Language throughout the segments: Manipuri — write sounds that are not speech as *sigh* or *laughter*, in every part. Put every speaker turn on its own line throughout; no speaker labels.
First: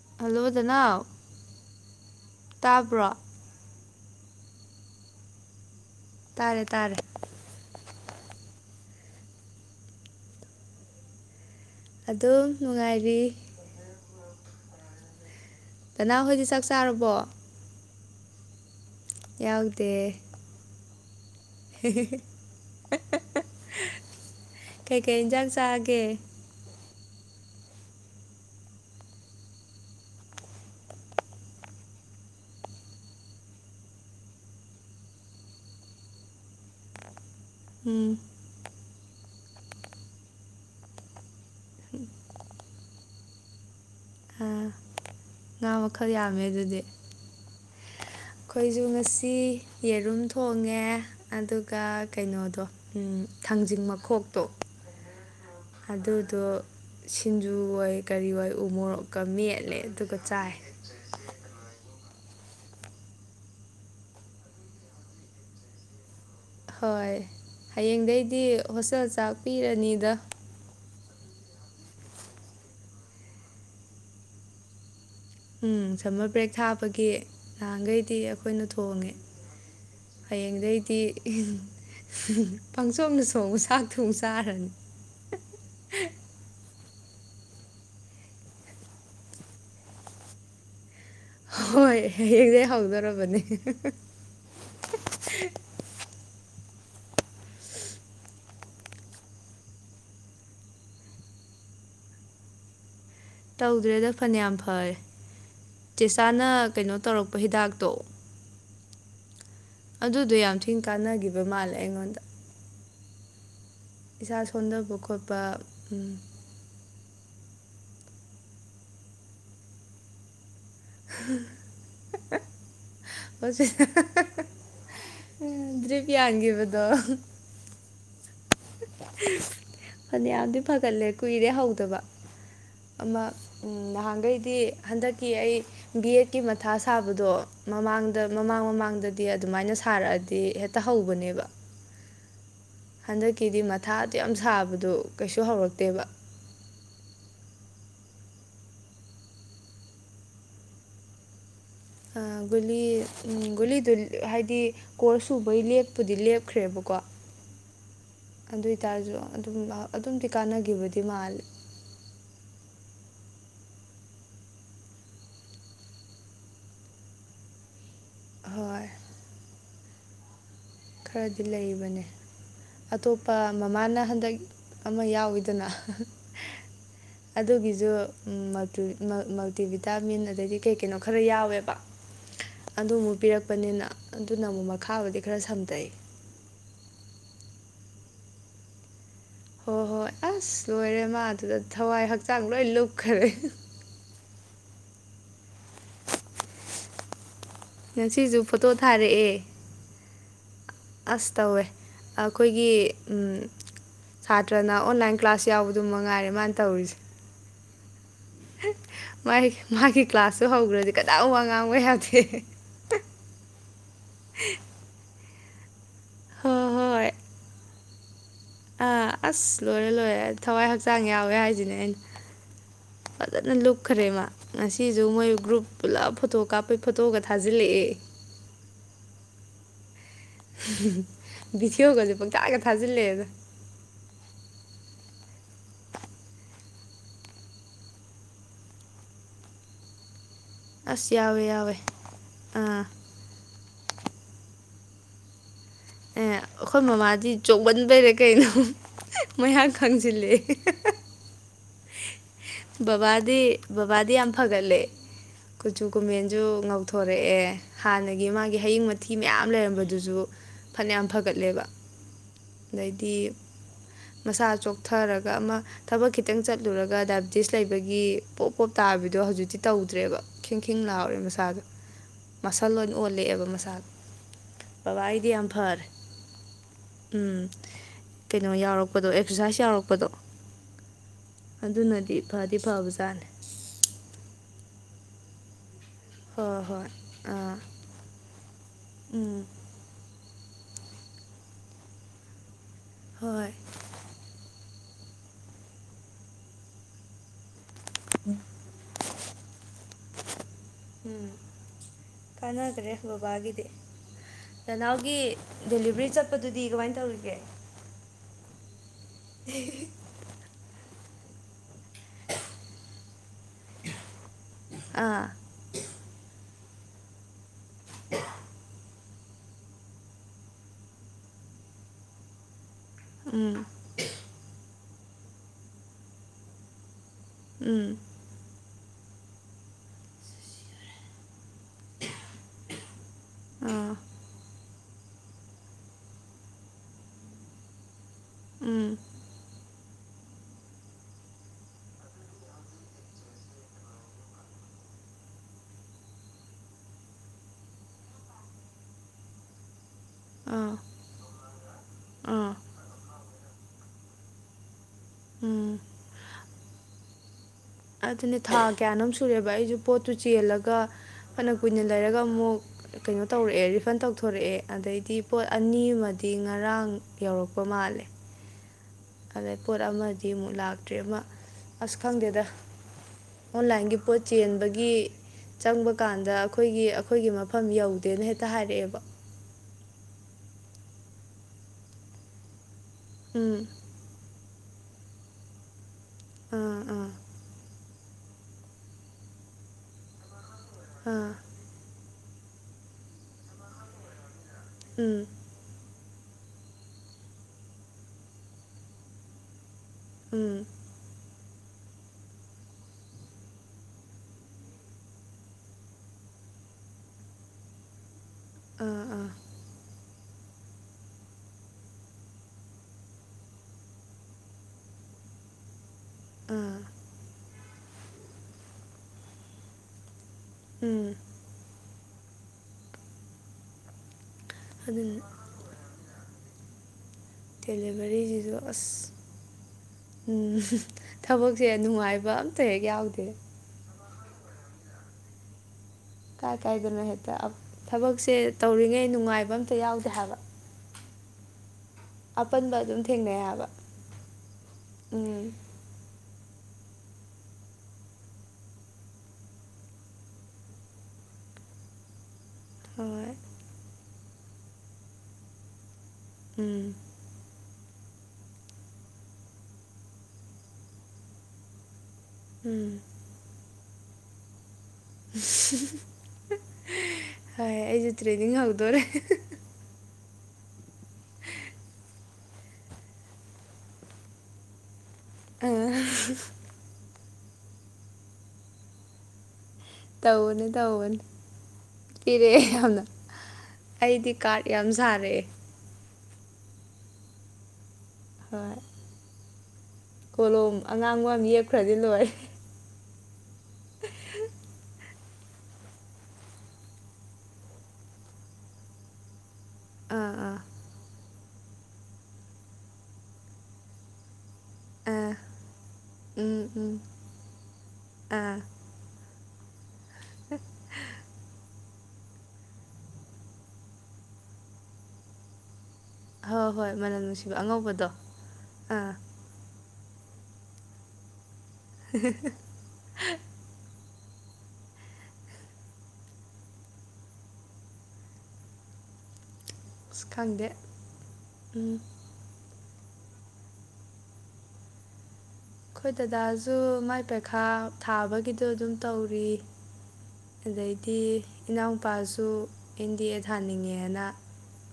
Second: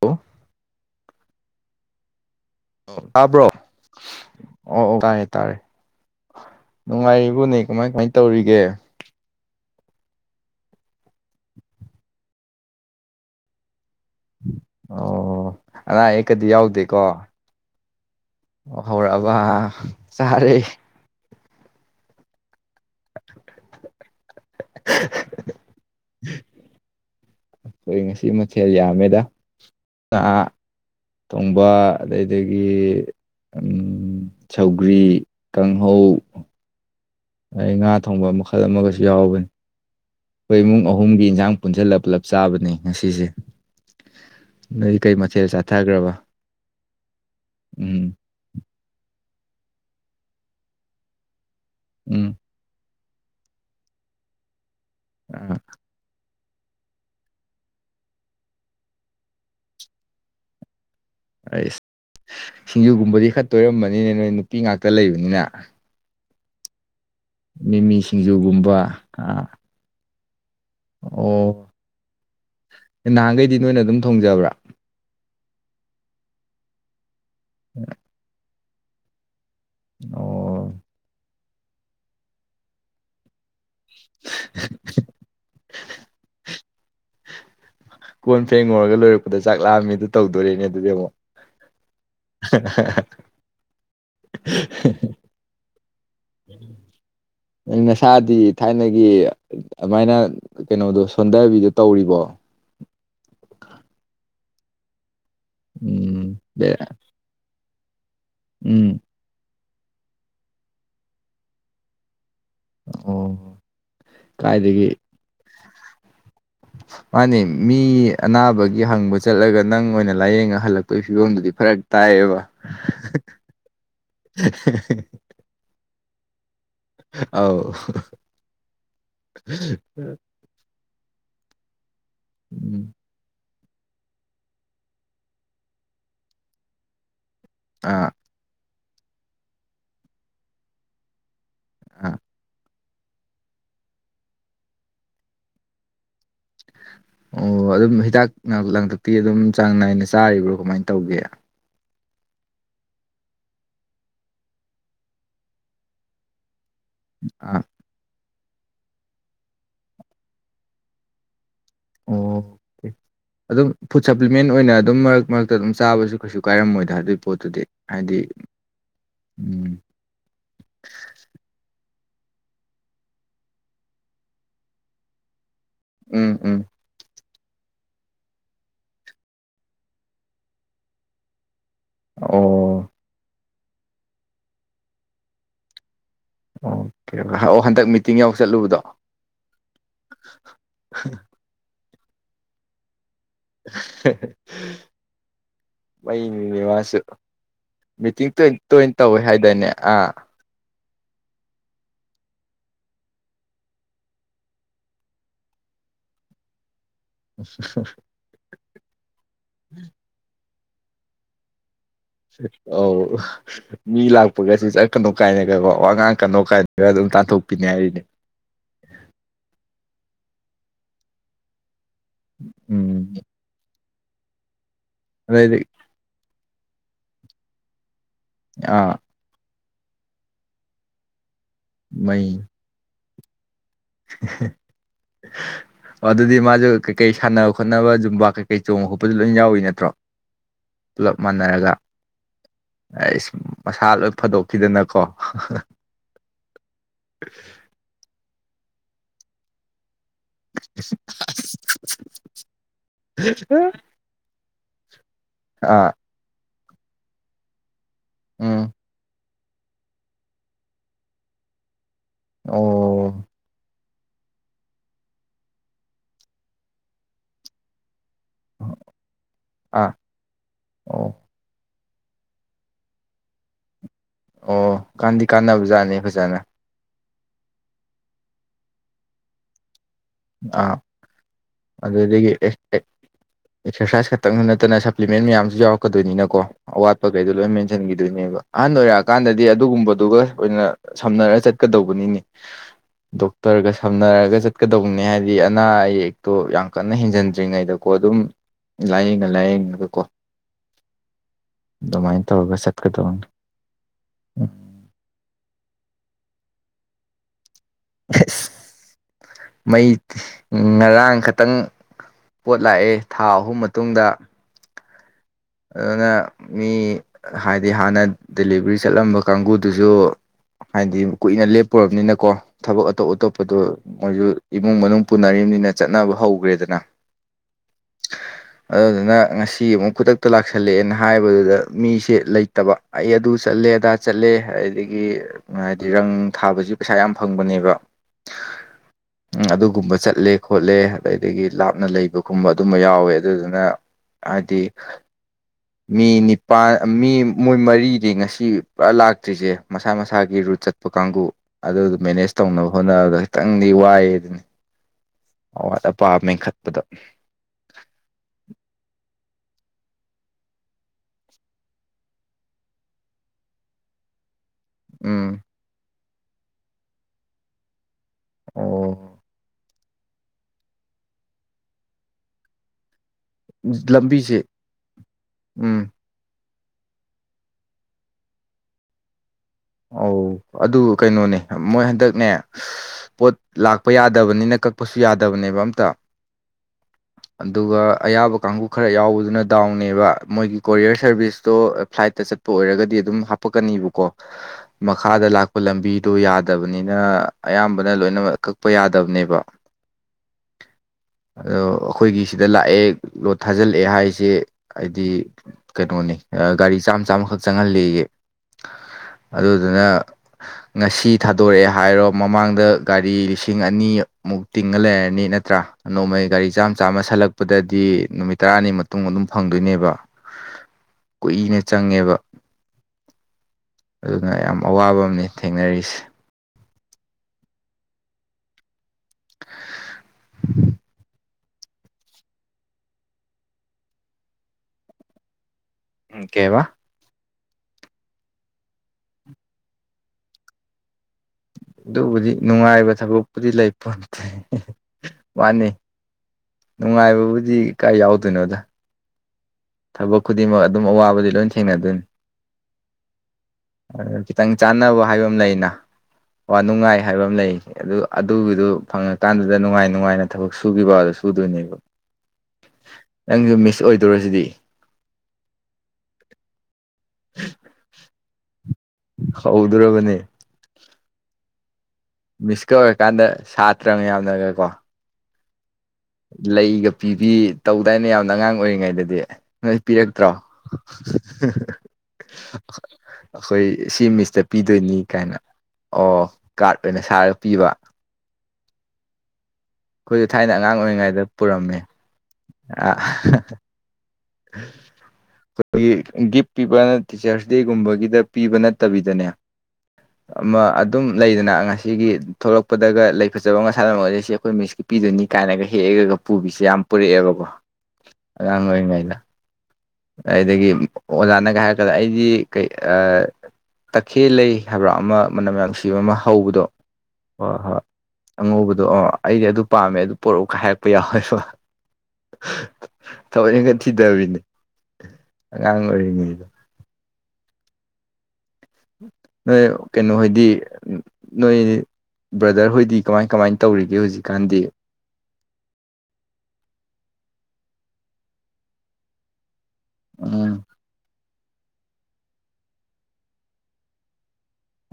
ꯑꯣ꯫ *inaudible*
ꯍꯜꯂꯣ ꯗꯅꯥꯎ꯫
ꯇꯥꯕ꯭ꯔꯣ ꯑꯣ ꯑꯣ ꯇꯥꯔꯦ ꯇꯥꯔꯦ
ꯇꯥꯔꯦ ꯇꯥꯔꯦ
ꯅꯨꯡꯉꯥꯏꯔꯤꯕꯣꯅꯦ꯫ ꯀꯃꯥꯏ ꯀꯃꯥꯏꯅ ꯇꯧꯔꯤꯒꯦ꯫
ꯑꯗꯨꯝ ꯅꯨꯡꯉꯥꯏꯔꯤ꯫
ꯑꯣ ꯑꯅꯥ
ꯗꯅꯥꯎ ꯍꯣꯏꯗꯤ
ꯑꯌꯦꯛꯀꯗꯤ
ꯆꯥꯛ
ꯌꯥꯎꯗꯦꯀꯣ꯫
ꯆꯥꯔꯕꯣ
ꯍꯧꯔꯛꯑꯕ ꯆꯥꯔꯦ
ꯍ ꯍ ꯍ ꯀꯩꯀꯩ ꯌꯦꯟꯖꯥꯡ ꯆꯥꯒꯦ
ꯑꯩꯈꯣꯏ ꯉꯁꯤ ꯃꯊꯦꯜ ꯌꯥꯝꯃꯦꯗ ꯊꯣꯡꯕ ꯑꯗꯩꯗꯒꯤ ꯁꯧꯒ꯭ꯔꯤ ꯀꯥꯡꯍꯧ ꯑꯩ ꯉꯥ
ꯎꯝ
ꯊꯣꯡꯕ ꯃꯈꯜ ꯑꯃꯒꯁꯨ ꯌꯥꯎꯕꯅꯤ ꯑꯩꯈꯣꯏ ꯏꯃꯨꯡ ꯑꯍꯨꯝꯒꯤ ꯏꯟꯖꯥꯡ ꯄꯨꯟꯁꯤꯜꯂꯒ ꯄꯨꯂꯞ ꯆꯥꯕꯅꯦ ꯉꯁꯤꯁꯦ
ꯑꯥ
ꯅꯣꯏ ꯀꯩ ꯃꯊꯦꯜ
ꯉꯥ ꯃꯈꯜ
ꯆꯥꯊꯈ꯭ꯔꯕ
ꯌꯥꯝꯃꯦ ꯑꯗꯨꯗꯤ
ꯎꯝ
ꯑꯩꯈꯣꯏꯁꯨ ꯉꯁꯤ ꯌꯦꯔꯨꯝ ꯊꯣꯡꯉꯦ ꯑꯗꯨꯒ
ꯎꯝ
ꯀꯩꯅꯣꯗꯣ ꯊꯥꯡꯖꯤꯡ ꯃꯈꯣꯛꯇꯣ
ꯑ
ꯑꯗꯨ ꯑꯗꯣ ꯁꯤꯡꯖꯨꯍꯣꯏ ꯀꯔꯤꯍꫭꯏ ꯎ ꯃꯣꯔꯣꯛꯀ ꯃꯦꯠꯂꯦ ꯑꯗꯨꯒ ꯆꯥꯏ
ꯑꯩꯁ ꯁꯤꯡꯖꯨꯒꯨꯝꯕꯗꯤ ꯈꯔ ꯇꯣꯏꯔꯝꯃꯅꯤꯅꯦ ꯅꯣꯏ ꯅꯨꯄꯤ ꯉꯥꯛꯇ ꯂꯩꯕꯅꯤꯅ꯫
ꯍꯣꯏ
ꯃꯤꯃꯤ
ꯍꯌꯦꯡꯗꯩꯩꯗꯤ
ꯁꯤꯡꯖꯨꯒꯨꯝꯕ
ꯍꯣꯁꯇꯦꯜ ꯆꯥꯛ
ꯑꯥ
ꯄꯤꯔꯅꯤꯗ꯫
ꯑꯣ ꯅꯍꯥꯟꯈꯩꯗꯤ ꯅꯣꯏꯅ ꯑꯗꯨꯝ ꯊꯣꯡꯖꯕ꯭ꯔꯥ꯫
ꯎꯝ ꯁꯝꯃꯔ ꯕ꯭ꯔꯦꯛ ꯊꯥꯕꯒꯤ ꯅꯍꯥꯟꯈꯩꯗꯤ ꯑꯩꯈꯣꯏꯅ ꯊꯣꯡꯉꯦ꯫
ꯑꯣ
ꯍꯌꯦꯡꯗꯩꯗꯤ ꯄꯪꯆꯣꯡꯗ ꯆꯣꯡꯕ ꯆꯥꯛ꯫ ꯊꯨꯡꯆꯥꯔꯅꯤ꯫
ꯀꯣꯟ ꯐꯦꯡꯂꯣꯏꯔꯒ ꯂꯣꯏꯔꯛꯄꯗ ꯆꯥꯛ ꯂꯥꯝꯃꯦꯗꯨ ꯇꯧꯗꯣꯔꯦꯅꯦ ꯑꯗꯨꯗꯤ ꯑꯃꯨꯛ꯫
ꯍꯣꯏ ꯍꯌꯦꯡꯗꯩꯩ ꯍꯧꯗꯣꯔꯕꯅꯦ꯫
*inaudible* ꯅꯪ ꯅꯁꯥꯗꯤ ꯊꯥꯏꯅꯒꯤ ꯑꯗꯨꯃꯥꯏꯅ ꯀꯩꯅꯣꯗꯣ ꯁꯣꯟꯗꯕꯤꯗꯣ ꯇꯧꯔꯤꯕꯣ꯫
ꯇꯧꯗ꯭ꯔꯦꯗ ꯐꯅꯌꯥꯝ ꯐꯔꯦ ꯆꯦ
ꯎꯝ
ꯆꯥꯅ ꯀꯩꯅꯣ ꯇꯧꯔꯛꯄ ꯍꯤꯗꯥꯛꯇꯣ꯫
ꯎꯝ꯫
ꯑꯗꯨꯗꯣ ꯌꯥꯝ ꯊꯤꯅ ꯀꯥꯟꯅꯈꯤꯕ ꯃꯥꯜꯂꯦ ꯑꯩꯉꯣꯟꯗ꯫
ꯑꯣ꯫
ꯏꯁꯥ
ꯀꯥꯏꯗꯒꯤ
ꯁꯣꯟꯊꯕ ꯈꯣꯠꯄ꯫
ꯃꯥꯅꯤ ꯃꯤ ꯑꯅꯥꯕꯒꯤ ꯍꯪꯕ ꯆꯠꯂꯒ ꯅꯪ ꯑꯣꯏꯅ ꯂꯥꯏꯌꯦꯡꯉ ꯍꯜꯂꯛꯄ꯫ ꯈꯣꯏ ꯐꯤꯕꯝꯗꯨꯗꯤ ꯐꯔꯛ ꯇꯥꯏꯌꯦꯕ꯫
ꯎꯝ ꯗ꯭ꯔꯤꯞ ꯌꯥꯟꯈꯤꯕꯗꯣ꯫
ꯑꯥꯎ꯫
ꯐꯅꯌꯥꯝꯗꯤ ꯐꯒꯠꯂꯦ ꯀꯨꯏꯔꯦ ꯍꯧꯗꯕ
ꯎꯝ
ꯑꯃ꯫ ꯅꯍꯥꯟꯈꯩꯗꯤ ꯍꯟꯗꯛꯀꯤ ꯑꯩ ꯕꯤ ꯑꯦꯠꯀꯤ ꯃꯊꯥ ꯁꯥꯕꯗꯣ
ꯑꯥ
ꯃꯃꯥꯡꯗ꯫ ꯃꯃꯥꯡ ꯃꯃꯥꯡꯗꯗꯤ ꯑꯗꯨꯃꯥꯏꯅ ꯁꯥꯔꯛꯑꯗꯤ ꯍꯦꯛꯇ ꯍꯧꯕꯅꯦꯕ꯫
*unintelligible*
ꯍꯟꯗꯛꯀꯤꯗꯤ ꯃꯊꯥ ꯑꯗꯨꯛ ꯌꯥꯝ ꯁꯥꯕꯗꯣ ꯀꯩꯁꯨ ꯍꯧꯔꯛꯇꯦꯕ꯫
ꯑꯣ ꯑꯗꯨꯝ ꯍꯤꯗꯥꯛ ꯂꯥꯡꯊꯛꯇꯤ ꯑꯗꯨꯝ ꯆꯥꯡ ꯅꯥꯏꯅ ꯆꯥꯔꯤꯕ꯭ꯔꯣ ꯀꯃꯥꯏꯅ ꯇꯧꯒꯦ꯫
ꯑꯥ ꯒꯨꯂꯤ ꯒꯨꯂꯤꯗꯨ ꯍꯥꯏꯗꯤ꯫ ꯀꯣꯔꯁ ꯁꯨꯕꯩ ꯂꯦꯛꯞꯄꯨꯗꯤ ꯂꯦꯞꯈ꯭ꯔꯦꯕꯀꯣ꯫
ꯑꯥ꯫
ꯑꯗꯨꯢꯇꯥꯔꯖꯨ ꯑꯗꯨꯝ ꯑ ꯑꯗꯨꯝꯗꯤ ꯀꯥꯟꯅꯒꯤꯕꯗꯤ ꯃꯥꯜꯂꯦ꯫
ꯑꯣ ꯑꯗꯨꯝ ꯐꯨꯗ ꯁꯄ꯭ꯂꯤꯃꯦꯟ ꯑꯣꯢꯅ ꯑꯗꯨꯝ ꯃꯔꯛ ꯃꯔꯛꯇ ꯑꯗꯨꯝ ꯆꯥꯕꯖꯨ ꯀꯩꯁꯨ ꯀꯥꯢꯔꯝꯃꯣꯢꯗ ꯑꯗꯨꯒꯤ ꯄꯣꯠꯇꯨꯗꯤ꯫ ꯍꯥꯢꯗꯤ
ꯍꯣꯏ
ꯎꯝ
ꯈꯔꯗꯤ ꯂꯩꯕꯅꯦ ꯑꯇꯣꯞꯄ ꯃꯃꯥꯅ ꯍꯟꯗꯛ ꯑꯃ ꯌꯥꯎꯋꯤꯗꯅ
ꯎꯝ ꯎꯝ
'unintelligible' *inaudible* ꯑꯗꯨꯒꯤꯖꯨ ꯃꯜꯇꯤ ꯃ ꯃꯜꯇꯤꯚꯤꯇꯥꯃꯤꯟ ꯑꯗꯒꯤ ꯀꯩ ꯀꯩꯅꯣ ꯈꯔ ꯌꯥꯎꯋꯦꯕ
ꯑꯣ
ꯑꯗꯨꯃꯨꯛ ꯄꯤꯔꯛꯄꯅꯤꯅ ꯑꯗꯨꯅ ꯑꯃꯨꯛ ꯃꯈꯥꯕꯨꯗꯤ ꯈꯔ ꯁꯝꯗꯩ꯫
ꯑꯣꯀꯦ ꯑꯣ ꯍꯟꯗꯛ ꯃꯤꯇꯤꯡ ꯌꯥꯎ ꯆꯠꯂꯨꯕꯗꯣ꯫
ꯍꯣ ꯍꯣꯢ ꯑꯁ ꯂꯣꯢꯔꯦ ꯃꯥ ꯑꯗꯨꯗ ꯊꯋꯥꯢ ꯍꯛꯆꯥꯡ ꯂꯣꯢ ꯂꯨꯞꯈ꯭ꯔꯦ꯫
ꯃꯩꯅꯤꯅꯦ ꯃꯥꯁꯨ꯫ ꯃꯤꯇꯤꯡ
ꯉꯁꯤꯁꯨ
ꯇꯣꯏ
ꯐꯣꯇꯣ
ꯇꯣꯏꯅ ꯇꯧꯋꯦ
ꯊꯥꯔꯛꯑꯦ
ꯍꯥꯏꯗꯥꯏꯅꯦ ꯑꯥ꯫
ꯑꯁ ꯇꯧꯋꯦ ꯑꯩꯈꯣꯏꯒꯤ ꯎꯝ꯫ ꯁꯥꯇ꯭ꯔꯅ ꯑꯣꯟꯂꯥꯏꯟ ꯀ꯭ꯂꯥꯁ ꯌꯥꯎꯕꯗꯨ ꯃꯉꯥꯏꯔꯦ ꯃꯥꯅ ꯇꯧꯔꯤꯁꯦ꯫
*unintelligible*
ꯃꯥꯏ ꯃꯥꯒꯤ ꯀ꯭ꯂꯥꯁꯇꯨ ꯍꯧꯈ꯭ꯔꯗꯤ ꯀꯅꯥꯝ ꯋꯥ ꯉꯥꯡꯕ ꯌꯥꯗꯦ꯫
ꯑꯧ ꯃꯤ ꯂꯥꯛꯄꯒꯁꯦ ꯆꯪꯉꯛ ꯀꯅꯣ ꯀꯥꯏꯅ꯫ ꯀ ꯋꯥ ꯉꯥꯡ ꯀꯥ ꯅꯣꯛꯀꯥꯟ
ꯍꯣꯏ
ꯑꯗꯨꯝ ꯇꯥꯟꯊꯣꯛꯄꯤꯅꯤ ꯍꯥꯏꯔꯤꯅꯦ꯫
ꯑ ꯑꯁ ꯂꯣꯏꯔꯦ ꯂꯣꯏꯔꯦ ꯊꯋꯥꯏ ꯍꯛꯆꯥꯡ ꯌꯥꯎꯋꯦ ꯍꯥꯏꯁꯤꯅꯦ ꯑꯩꯅ꯫
ꯎꯝ꯫
ꯐꯖꯅ ꯂꯨꯞꯈ꯭ꯔꯦꯃ ꯉꯁꯤꯁꯨ ꯃꯣꯏ
ꯑꯗꯩꯗꯤ
ꯒ꯭ꯔꯨꯞ ꯄꯨꯂꯞ ꯐꯣꯇꯣ ꯀꯥꯞꯄꯩ ꯐꯣꯇꯣꯒ ꯊꯥꯖꯤꯜꯂꯛꯑꯦ꯫
ꯑꯥ꯫
ꯕꯤꯗꯤꯌꯣꯒꯖꯦ ꯄꯪꯊꯥꯒ ꯊꯥꯖꯤꯜꯂꯦꯗ
'unintelligible' *inaudible* ꯑꯣ ꯑꯗꯨꯗꯤ ꯃꯥꯁꯨ ꯀꯩꯀꯩ ꯁꯥꯟꯅꯕ ꯈꯣꯠꯅꯕ ꯖꯨꯝꯕ ꯀꯩꯀꯩ ꯆꯣꯡꯕ ꯈꯣꯠꯄꯗꯤ ꯂꯣꯢꯅ ꯌꯥꯎꯔꯤ ꯅꯠꯇ꯭ꯔꯣ꯫
ꯑꯁ
ꯄꯨꯂꯞ
ꯌꯥꯎꯋꯦ
ꯃꯥꯟꯅꯔꯒ
ꯌꯥꯎꯋꯦ ꯑꯥ
ꯍꯥꯢꯁ ꯃꯁꯥ ꯂꯣꯢ ꯐꯗꯣꯛꯈꯤꯗꯅꯀꯣ
ꯑꯦ ꯑꯩꯈꯣꯢ ꯃꯃꯥꯗꯤ ꯆꯣꯡꯃꯟ ꯕꯩꯔꯥ ꯀꯩꯅꯣ ꯃꯌꯥꯡ ꯀꯪꯖꯤꯜꯂꯦ꯫
'unintelligible' *inaudible*
ꯕꯕꯥꯗꯤ ꯕꯕꯥꯗꯤ ꯌꯥꯝ ꯐꯒꯠꯂꯦ ꯀꯨꯆꯨ
ꯑꯥ
ꯀꯨꯃꯦꯟꯖꯨ ꯉꯥꯎ ꯊꯣꯔꯦꯑꯦ ꯍꯥꯟꯅꯒꯤ ꯃꯥꯒꯤ
ꯎꯝ
ꯍꯌꯤꯡ ꯃꯊꯤ ꯃꯌꯥꯝ ꯂꯩꯔꯝꯕꯗꯨꯁꯨ ꯐꯅꯌꯥꯝ ꯐꯒꯠꯂꯦꯕ꯫
ꯑꯣ
ꯑꯗꯩꯗꯤ ꯃꯁꯥ ꯆꯣꯛꯊꯔꯒ ꯑꯃ ꯊꯕꯛ ꯈꯤꯇꯪ ꯆꯠꯂꯨꯔꯒ ꯗꯥꯢꯕꯤꯇꯤꯁ ꯂꯩꯕꯒꯤ ꯄꯣꯞ ꯄꯣꯞ ꯇꯥꯕꯤꯗꯣ ꯍꯧꯖꯤꯛꯇꯤ
ꯑꯥ
ꯇꯧꯗ꯭ꯔꯦꯕ ꯈꯤꯡꯈꯤꯡ
ꯑꯣ
ꯂꯥꯎꯔꯦ ꯃꯁꯥꯗꯣ꯫ ꯃꯁꯜ ꯂꯣꯢꯅ ꯑꯣꯜꯂꯛꯑꯦꯕ ꯃꯁꯥ
ꯑꯣ ꯀꯥꯟꯗꯤ ꯀꯥꯟꯅꯕꯖꯥꯠꯅꯤ ꯐꯖꯅ
ꯎꯝ ꯀꯩꯅꯣ ꯌꯥꯎꯔꯛꯄꯗꯣ ꯑꯦꯛꯁꯔꯁꯥꯏꯁ ꯌꯥꯎꯔꯛꯄꯗꯣ꯫
ꯑꯥ
ꯑꯗꯨꯅꯗꯤ ꯐꯗꯤ ꯐꯕꯖꯥꯠꯅꯦ꯫
ꯑꯦꯛꯁꯔꯁꯥꯢꯁ ꯈꯛꯇꯪꯅ ꯅꯠꯇꯅ ꯁꯄ꯭ꯂꯤꯃꯦꯟ ꯃꯌꯥꯝꯁꯨ ꯌꯥꯎꯔꯛꯀꯗꯣꯢꯅꯤꯅꯀꯣ
ꯍꯣꯏ ꯍꯣꯏ
ꯑꯋꯥꯠꯄ ꯒꯩꯗꯣ ꯂꯣꯢ
ꯑꯥ
ꯃꯦꯟꯁꯟꯒꯤꯗꯣꯢꯅꯦꯕ ꯑꯍꯟ
ꯎꯝ
ꯑꯣꯢꯔꯛꯑꯀꯥꯟꯗꯗꯤ ꯑꯗꯨꯒꯨꯝꯕꯗꯨꯒ ꯑꯣꯢꯅ ꯁꯝꯅꯔꯒ ꯆꯠꯀꯗꯧꯕꯅꯤꯅꯦ꯫
ꯍꯣꯏ
ꯗꯣꯛꯇꯔꯒ ꯁꯝꯅꯔꯒ ꯆꯠꯀꯗꯧꯕꯅꯦ ꯍꯥꯢꯗꯤ ꯑꯅꯥ ꯑꯌꯦꯛꯇꯣ ꯌꯥꯝ ꯀꯟꯅ ꯍꯦꯟꯖꯟꯗ꯭ꯔꯤꯉꯩꯗ ꯀꯣ ꯑꯗꯨꯝ ꯂꯥꯢꯌꯦꯡꯉ ꯂꯥꯢꯌꯦꯡꯉꯒ ꯀꯣ꯫
ꯎꯝ
ꯇꯧꯔꯒ
ꯀꯥꯟꯅꯗ꯭ꯔꯦ
ꯆꯠꯀꯗꯧꯅꯤ
ꯕꯕꯥꯒꯤꯗꯤ
ꯎꯝ
ꯅꯅꯥꯎꯒꯤ ꯗꯦꯂꯤꯕ꯭ꯔꯤ ꯆꯠꯄꯗꯨꯗꯤ ꯀꯃꯥꯢꯅ ꯇꯧꯔꯤꯒꯦ꯫
ꯃꯩ ꯉꯔꯥꯡ ꯈꯇꯪ ꯄꯣꯠ ꯂꯥꯛꯑꯦ ꯊꯥ ꯑꯍꯨꯝ ꯃꯇꯨꯡꯗ꯫
ꯑꯥ
ꯑꯗꯨꯅ ꯃꯤ ꯍꯥꯏꯗꯤ ꯍꯥꯟꯅ ꯗꯤꯂꯤꯚꯔꯤ ꯆꯠꯂꯝꯕ ꯀꯥꯡꯒꯨꯗꯨꯁꯨ ꯍꯥꯏꯗꯤ ꯀꯨꯏꯅ ꯂꯦꯞꯄꯨꯔꯕꯅꯤꯅꯀꯣ ꯊꯕꯛ ꯑꯇꯣꯞ
ꯎꯝ
ꯑꯇꯣꯞꯄꯗꯣ ꯃꯣꯏꯖꯨ ꯏꯃꯨꯡ ꯃꯅꯨꯡ ꯄꯨꯅꯔꯤꯕꯅꯤꯅ ꯆꯠꯅꯕ ꯍꯧꯈ꯭ꯔꯦꯗꯅ
ꯎꯝ
ꯑꯗꯨꯗꯨꯅ ꯉꯁꯤ ꯑꯃꯨꯛ ꯈꯨꯗꯛꯇ ꯂꯥꯛꯁꯜꯂꯛꯑꯦꯅ ꯍꯥꯏꯕꯗꯨꯗ ꯃꯤꯁꯦ ꯂꯩꯇꯕ ꯑꯩ ꯑꯗꯨ ꯆꯠꯂꯦ ꯑꯗꯥ
ꯑꯥ
ꯆꯠꯂꯦ ꯑꯩꯗꯒꯤ ꯍꯥꯏꯗꯤ ꯔꯪ ꯊꯥꯕꯁꯤ ꯄꯩꯁꯥ ꯌꯥꯝ ꯐꯪꯕꯅꯦꯕ
ꯎꯝ
ꯎꯝ ꯑꯗꯨꯒꯨꯝꯕ ꯆꯠꯂꯦ ꯈꯣꯠꯂꯦ ꯑꯗꯨꯗꯩꯗꯒꯤ ꯂꯥꯞꯅ ꯂꯩꯕꯒꯨꯝꯕ ꯑꯗꯨꯝꯕ ꯌꯥꯎꯋꯦ ꯑꯗꯨꯗꯨꯅ ꯍꯥꯢꯗꯤ ꯃꯤ ꯅꯤꯄꯥꯥꯟ ꯃꯤ ꯃꯣꯏ ꯃꯔꯤꯗꯤ ꯉꯁꯤ ꯄꯨꯔꯥ ꯂꯥꯛꯇ꯭ꯔꯤꯖꯦ ꯃꯁꯥ ꯃꯁꯥꯒꯤ ꯒꯤ ꯔꯨꯠ
ꯑꯥ
ꯆꯠꯄ ꯀꯥꯡꯒꯨ ꯑꯗꯨꯗꯣ ꯃꯦꯅꯦꯖ
ꯑꯥ
ꯇꯧꯅꯕ ꯍꯣꯠꯅꯕꯗ ꯈꯤꯇꯪꯗꯤ ꯋꯥꯏ ꯑꯗꯨꯅꯤ꯫
ꯎꯝ
ꯑꯋꯥꯠ ꯑꯄꯥ ꯃꯦꯟꯈꯠꯄꯗ
ꯑꯗꯨꯅꯦ ꯊꯥ ꯀꯌꯥꯅꯣꯝ ꯁꯨꯔꯦꯕ ꯑꯩꯖꯨ ꯄꯣꯠꯇꯨ ꯆꯦꯜꯂꯒ ꯐꯅ ꯀꯨꯢꯅ ꯂꯩꯔꯒ ꯑꯃꯨꯛ ꯀꯩꯅꯣ ꯇꯧꯔꯦꯑꯦ ꯔꯤꯐꯟ ꯇꯧ ꯊꯣꯔꯦꯑꯦ ꯑꯗꯩꯗꯤ
ꯎꯝ
ꯄꯣꯠ ꯑꯅꯤ ꯃꯗꯤ ꯉꯔꯥꯡ ꯌꯧꯔꯛꯄ ꯃꯥꯜꯂꯦ꯫
ꯑꯣ
ꯑꯗꯩ ꯄꯣꯠ ꯑꯃꯗꯤ ꯑꯃꯨꯛ ꯂꯥꯛꯇ꯭ꯔꯦ ꯑꯃ ꯑꯁ ꯈꯪꯗꯦꯗ ꯑꯣꯟꯂꯥꯢꯟꯒꯤ ꯄꯣꯠ
ꯂꯝꯕꯤꯁꯦ
ꯆꯦꯟꯕꯒꯤ
ꯎꯝ
ꯆꯪꯕ ꯀꯥꯟꯗ ꯑꯩꯈꯣꯢꯒꯤ ꯑꯩꯈꯣꯢꯒꯤ ꯃꯐꯝ ꯌꯧꯗꯦꯅ ꯍꯦꯛꯇ ꯍꯥꯢꯔꯦꯑꯦꯕ꯫
ꯑꯧ ꯑꯗꯨ ꯀꯩꯅꯣꯅꯦ ꯃꯣꯢ ꯍꯟꯗꯛꯅꯦ ꯄꯣꯠ
ꯎꯝ
ꯂꯥꯛ ꯄ ꯌꯥꯗꯕꯅꯤꯅ ꯀꯛꯄꯁꯨ ꯌꯥꯗꯕꯅꯦꯕ ꯑꯝꯇ
ꯑꯥ ꯑꯥ
ꯑꯗꯨꯒ ꯑꯌꯥꯕ ꯀꯥꯡꯒꯨ ꯈꯔ ꯌꯥꯎꯕꯗꯨꯅ ꯗꯥꯎꯅꯦꯕ ꯃꯣꯢꯒꯤ ꯀꯣꯔꯤꯌꯔ
ꯑꯥ
ꯁꯔꯚꯤꯁꯇꯣ ꯐ꯭ꯂꯥꯏꯠꯇ ꯆꯠꯄ ꯑꯣꯢꯔꯒꯗꯤ ꯑꯗꯨꯝ ꯍꯥꯄꯛꯀꯅꯤꯕꯀꯣ
ꯎꯝ
ꯃꯈꯥꯗ ꯂꯥꯛ ꯂꯝꯕꯤꯗꯣ ꯌꯥꯗꯕꯅꯤꯅ ꯑꯌꯥꯝꯕꯅ ꯂꯣꯏꯅꯃꯛ ꯀꯛꯄ ꯌꯥꯗꯕꯅꯦꯕ
ꯎꯝ
ꯑꯗꯣ ꯑꯩꯈꯣꯏꯒꯤ ꯁꯤꯗ ꯂꯥꯛꯑꯦ ꯂꯣꯠ ꯊꯥꯖꯤꯜꯂꯛꯑꯦ ꯍꯥꯏꯁꯦ ꯍꯥꯏꯗꯤ ꯀꯩꯅꯣꯅꯦ ꯒꯥꯔꯤ ꯆꯥꯝꯃ ꯆꯥꯝꯃꯈꯛ ꯆꯪꯍꯜꯂꯦꯌꯦ
ꯑꯥ ꯑꯥ
ꯑꯗꯨꯗꯨꯅ ꯉꯁꯤ ꯊꯥꯗꯣꯔꯛꯑꯦ ꯍꯥꯏꯔꯣ ꯃꯃꯥꯡꯗ ꯒꯥꯔꯤ ꯂꯤꯁꯤꯡ ꯑꯅꯤꯃꯨꯛ ꯇꯤꯡꯉ ꯂꯩꯔꯅꯤ ꯅꯠꯇ꯭ꯔꯥ ꯅꯣꯡꯃꯩ ꯒꯥꯔꯤ ꯆꯥꯝ
ꯑꯥ
ꯆꯥꯝꯃ ꯁꯜꯂꯛꯄꯗꯗꯤ ꯅꯨꯃꯤꯠ ꯇꯔꯥꯅꯤ ꯃꯇꯨꯡ ꯑꯗꯨꯝ ꯐꯪꯗꯣꯏꯅꯦꯕ
ꯎꯝ
ꯀꯨꯏꯅ ꯆꯪꯉꯦꯕ ꯑꯗꯨꯅ ꯌꯥꯝ ꯑꯋꯥꯕ
ꯑꯗꯨꯅ
ꯑꯃꯅꯦ ꯊꯦꯡꯅꯔꯤꯁꯦ
ꯗꯦꯂꯤꯚꯔꯤꯁꯤꯖꯨ ꯑꯁ ꯎꯝ ꯊꯕꯛꯁꯦ ꯅꯨꯡꯉꯥꯏꯕ ꯑꯝꯇ ꯍꯦꯛ ꯌꯥꯎꯗꯦ
ꯎꯝ
ꯀꯥꯏ
ꯀꯩꯕ
ꯀꯥꯏꯗꯅꯣ ꯍꯦꯛꯇ ꯊꯕꯛꯁꯦ ꯇꯧꯔꯤꯉꯩ ꯅꯨꯡꯉꯥꯏꯕ ꯑꯝꯇ ꯌꯥꯎꯗꯦ ꯍꯥꯏꯕ
ꯑꯗꯨꯕꯨꯗꯤ
ꯑꯄꯟꯕ
ꯅꯨꯡꯉꯥꯏꯕ
ꯑꯗꯨꯝ ꯊꯦꯡꯅꯩ
ꯊꯕꯛꯄꯨꯗꯤ
ꯍꯥꯏꯕ
ꯂꯩ ꯄꯣꯟꯇꯦ
ꯎꯝ
ꯋꯥꯅꯤ ꯅꯨꯡꯉꯥꯏꯕꯕꯨꯗꯤ ꯀꯥꯏ ꯌꯥꯎꯗꯣꯏꯅꯣꯗ ꯊꯕꯛ ꯈꯨꯗꯤꯡꯃꯛ ꯑꯗꯨꯝ ꯑꯋꯥꯕꯗꯤ ꯂꯣꯏ ꯊꯦꯡꯅꯗꯣꯏꯅꯤ
ꯍꯣꯏ
ꯑꯗꯨ ꯈꯤꯇꯪ ꯆꯥꯟꯅꯕ ꯍꯥꯏꯕ ꯑꯃ ꯂꯩꯅ ꯋꯥ
ꯎꯝ
ꯅꯨꯡꯉꯥꯏ ꯍꯥꯏꯕ ꯑꯃ ꯂꯩ ꯑꯗꯨ ꯑꯗꯨꯒꯤꯗꯨ ꯐꯪꯉꯀꯥꯟꯗꯨꯗ ꯅꯨꯡꯉꯥꯏ ꯅꯨꯡꯉꯥꯏꯅ ꯊꯕꯛ ꯁꯨꯈꯤꯕꯗꯣ ꯁꯨꯗꯣꯏꯅꯦꯕ
ꯎꯝ
ꯅꯪꯖꯨ ꯃꯤꯁ ꯑꯣꯏꯗꯧꯔꯁꯤꯗꯤ
ꯍꯣꯏ ꯑꯩꯁꯨ ꯇ꯭ꯔꯦꯅꯤꯡ ꯍꯧꯗꯣꯔꯦ
ꯍꯧꯗꯣꯔꯕꯅꯦ ꯃꯤꯁꯀꯥ ꯑꯣꯏꯔꯀꯥꯟꯗ ꯁꯥꯇ꯭ꯔ ꯃꯌꯥꯝꯅꯒꯀꯣ
ꯑꯥ
ꯂꯩꯒ ꯄꯤꯕꯤ ꯇꯧꯗꯥꯏꯅꯦ ꯌꯥꯝꯅ ꯑꯉꯥꯡ ꯑꯣꯏꯔꯤꯉꯩꯗꯗꯤ ꯅꯣꯏ ꯄꯤꯔꯛꯇ꯭ꯔꯣ
ꯇꯧꯕꯅꯦ ꯇꯧꯕꯅꯦ ꯄꯤꯔꯛꯑꯦ ꯌꯥꯝꯅ
ꯑꯩꯈꯣꯏ ꯁꯤ
ꯑꯩꯗꯤ
ꯃꯤꯁꯇ
ꯀꯥꯔꯠ ꯌꯥꯝ
ꯄꯤꯗꯣꯏꯅꯤ ꯀꯥꯏꯅ
ꯁꯥꯔꯛꯑꯦ
ꯑꯣ ꯀꯥꯔꯠ ꯑꯣꯏꯅ ꯁꯥꯔꯒ ꯄꯤꯕ
ꯍꯣꯏ
ꯑꯩꯈꯣꯏꯁꯨ ꯊꯥꯏꯅ
ꯀꯣꯂꯣꯝ
ꯑꯉꯥꯡ ꯑꯣꯏꯔꯤꯉꯩꯗ
ꯑꯉꯥꯡꯕ ꯑꯃ
ꯄꯨꯔꯝꯃꯦ
ꯌꯦꯛꯈ꯭ꯔꯗꯤ ꯂꯣꯏꯔꯦ
ꯎꯝ ꯑꯩꯈꯣꯏꯒꯤ ꯒꯤꯐ ꯄꯤꯕꯅ ꯇꯤꯆꯔꯁ ꯗꯦꯒꯨꯝꯕꯒꯤꯗ ꯄꯤꯕ ꯅꯠꯇꯕꯤꯗꯅꯦ
ꯑꯥ ꯑꯥ
ꯑꯃ ꯑꯗꯨꯝ ꯂꯩꯗꯅ ꯉꯁꯤꯒꯤ ꯊꯣꯛꯂꯛꯄꯗꯒ ꯂꯩ ꯐꯖꯕ ꯃꯁꯥꯟꯅ ꯑꯣꯏꯁꯦ ꯑꯩꯈꯣꯏ ꯃꯤꯁꯀꯄꯤꯗꯣꯏꯅꯤ
ꯑꯥ
ꯀꯥꯏꯅꯒ ꯍꯦꯛꯑꯒ ꯄꯨꯕꯤꯁꯦ
ꯎꯝ
ꯌꯥꯝ
ꯎꯝ
ꯄꯨꯔꯛꯑꯦꯕꯀꯣ
ꯑꯥ
ꯑꯉꯥꯡ ꯑꯣꯢꯔꯤꯉꯩꯗ ꯑꯗꯨꯗꯒꯤ ꯑꯣꯖꯥꯅꯒ ꯍꯥꯏꯔꯛꯀꯥꯟꯗ ꯑꯩꯗꯤ ꯀꯩ ꯇꯈꯦꯜ ꯂꯩ ꯍꯥꯏꯕ꯭ꯔꯥ ꯑꯃ ꯃꯅꯝ ꯌꯥꯝ ꯅꯨꯡꯁꯤꯕ ꯑꯃ ꯍꯧꯕꯗꯣ
ꯍꯣꯏ ꯍꯣꯏ ꯃꯅꯝ
ꯍꯣꯏ
ꯅꯨꯡꯁꯤꯕ
ꯍꯣꯏ
ꯑꯉꯧꯕꯗꯣ
ꯑꯉꯧꯕꯗꯣ ꯑꯣ
ꯑꯥ
ꯑꯩꯗꯤ ꯑꯗꯨ ꯄꯥꯝꯃꯦ ꯑꯗꯨ ꯄꯣꯔꯣꯛꯀ ꯍꯥꯏꯔꯛꯄ ꯌꯥꯎꯋꯦꯕ ꯊꯕꯛ ꯏꯈꯟ ꯊꯤꯗꯔꯤꯅꯦ ꯑꯉꯥꯡ ꯑꯣꯏꯔꯤꯉꯩꯗ ꯅꯣꯏ ꯀꯩꯅꯣ
ꯑꯁ
ꯍꯥꯏꯗꯤ
ꯈꯪꯗꯦ
ꯅꯣꯏ
ꯎꯝ
ꯕ꯭ꯔꯗꯔ ꯍꯣꯏꯗꯤ ꯀꯃꯥꯏ ꯀꯃꯥꯏꯟ ꯇꯧꯔꯤꯒꯦ ꯍꯧꯖꯤꯛꯀꯥꯟꯗꯤ
ꯑꯩꯈꯣꯏ ꯗꯗꯥꯁꯨ ꯃꯥꯏ ꯄꯩꯈꯥ ꯊꯥꯕꯒꯤꯗꯣ ꯑꯗꯨꯝ ꯇꯧꯔꯤ
ꯑꯝ
ꯑꯗꯩꯗꯤ ꯏꯅꯥꯎꯄꯥꯁꯨ ꯑꯦꯟ ꯗꯤ ꯑꯦ ꯊꯥꯅꯤꯡꯉꯦꯅ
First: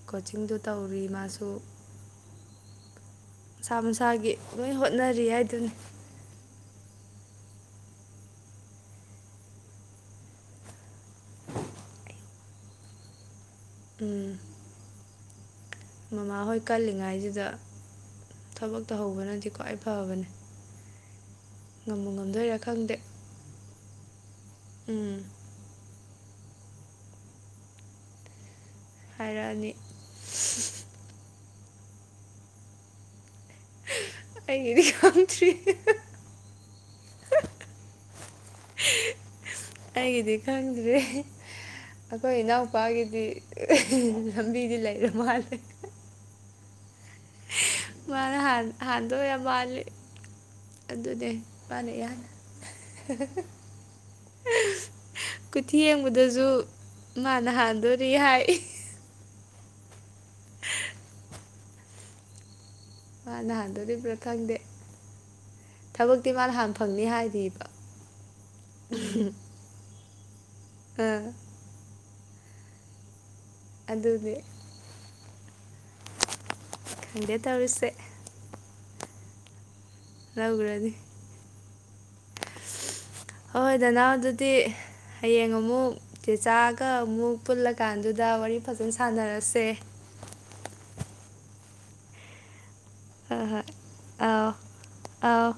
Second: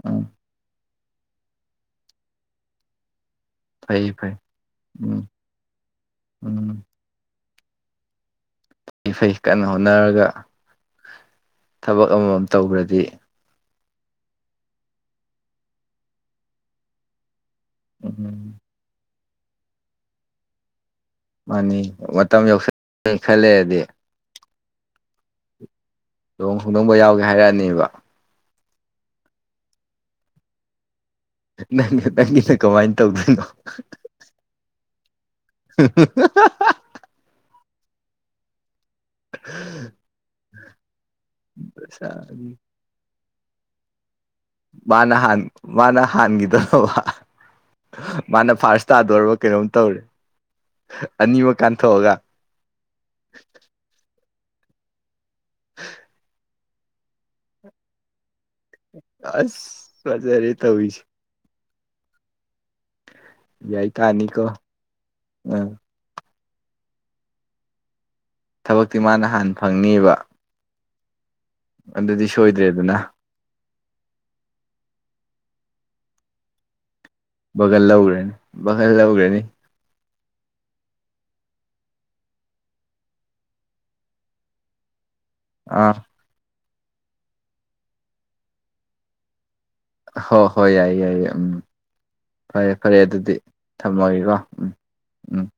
ꯎꯝ
ꯀꯣꯆꯤꯡꯗꯨ ꯇꯧꯔꯤ ꯃꯥꯁꯨ ꯃꯁꯥ
ꯐꯩ
ꯃꯁꯥꯒꯤ
ꯐꯩ
ꯂꯣꯏ ꯍꯣꯠꯅꯔꯤ
ꯎꯝ
ꯍꯥꯏꯗꯨꯅꯤ
ꯎꯝ ꯐꯩ ꯐꯩ ꯀꯟꯅ ꯍꯣꯠꯅꯔꯒ ꯊꯕꯛ ꯑꯃꯃꯝ ꯇꯧꯈ꯭ꯔꯗꯤ
ꯃꯃꯥꯍꯣꯏ ꯀꯜꯂꯤꯉꯥꯏꯁꯤꯗ
ꯎꯝ
ꯊꯕꯛꯛꯇꯧ ꯍꯧꯕꯅꯗꯤ ꯈ꯭ꯋꯥꯏ ꯐꯕꯅꯦ
ꯃꯥꯅꯤ
ꯉꯝꯕꯨ
ꯃꯇꯝ
ꯉꯝꯗꯣꯏꯔꯥ ꯈꯪꯗꯦ
ꯌꯧꯁꯜꯦ ꯈꯜꯂꯦꯗꯤ
ꯎꯝ
ꯂꯨꯍꯣꯡ ꯈꯣꯡꯗꯣꯡꯕ ꯌꯥꯎꯒꯦ ꯍꯥꯏꯔꯛꯑꯅꯦꯕ
ꯍꯥꯏꯔꯛꯑꯅꯤ
ꯅꯪ ꯅꯪꯒꯤꯅ ꯀꯃꯥꯏꯅ ꯇꯧꯗꯣꯏꯅꯣ
ꯑꯩꯒꯤꯗꯤ ꯌꯥꯎꯗꯔꯤ ꯍ *inaudible* ꯑꯩꯒꯤꯗꯤ ꯈꯪꯗ꯭꯭ꯔꯦ ꯑꯩꯈꯣꯏ ꯏꯅꯥꯎ ꯄꯒꯤꯗꯤ
ꯃꯥꯅꯍꯥꯟ ꯃꯥꯅ ꯍꯥꯟꯒꯤꯗ
ꯃꯥꯅ ꯍꯥꯟꯗꯣꯛꯑ ꯌꯥꯝ
ꯀꯩꯅꯣꯝ
ꯃꯥꯂꯦ
ꯇꯧꯔꯦ
ꯑꯗꯨꯅꯦ
ꯑꯅꯤꯃꯛ
ꯄꯥꯅꯩ
ꯀꯥꯟꯊꯣꯛꯑꯒ
ꯌꯥꯅ ꯀꯨꯊꯤ ꯌꯦꯡꯕꯗꯁꯨ ꯃꯥꯅ ꯍꯥꯟꯗꯣꯔꯤ ꯍꯥꯏ
ꯑꯁ ꯐꯖꯔꯦ ꯇꯧꯔꯤꯁꯦ
ꯃꯥ
ꯌꯥꯏ
ꯅꯍꯥꯟꯗꯣꯔꯤꯕ ꯄꯨ꯭ꯔꯥ
ꯇꯥꯅꯤꯀꯣ
ꯈꯪꯗꯦ
ꯑꯥ
ꯊꯕꯛꯇꯤ ꯃꯥꯅꯍꯥꯟꯅ ꯐꯪꯅꯤ ꯍꯥꯏꯔꯤꯑꯔꯤꯕ
ꯊꯕꯛꯇꯤ ꯃꯥꯅ ꯍꯥꯟꯅ ꯐꯪꯅꯤꯕ
ꯎꯝ
ꯑꯗꯨꯗꯤ ꯁꯣꯏꯗ꯭ꯔꯦꯗꯅ
ꯑꯗꯨꯅꯦ ꯈꯪꯗꯦ
ꯕꯒꯜ
ꯇꯧꯔꯤꯁꯦ
ꯂꯧꯈ꯭ꯔꯦꯅꯤ ꯕꯒꯜ ꯂꯧꯈ꯭ꯔꯦꯅꯤ
ꯂꯎꯗꯤ ꯍꯣꯏ ꯍꯣꯏ ꯗꯅꯥ ꯑꯗꯨꯗꯤ ꯍꯌꯦꯡ ꯑꯃꯨꯛ
ꯑꯥ
ꯆꯦꯆꯥꯥꯛꯒ ꯑꯃꯨꯛ ꯄꯨꯜꯂꯀꯥꯟꯗꯨꯗ ꯋꯥꯔꯤ ꯐꯖꯅ ꯁꯥꯟꯅꯔꯁꯦ
ꯍꯣ ꯍꯣꯏ ꯌꯥꯏꯌꯦ ꯌꯥꯏꯌꯦ ꯎꯝ ꯐꯔꯦ ꯐꯔꯦ ꯑꯗꯨꯗꯤ ꯊꯝꯃꯒꯦꯀꯣ ꯎꯝ ꯎꯝ
ꯑꯥ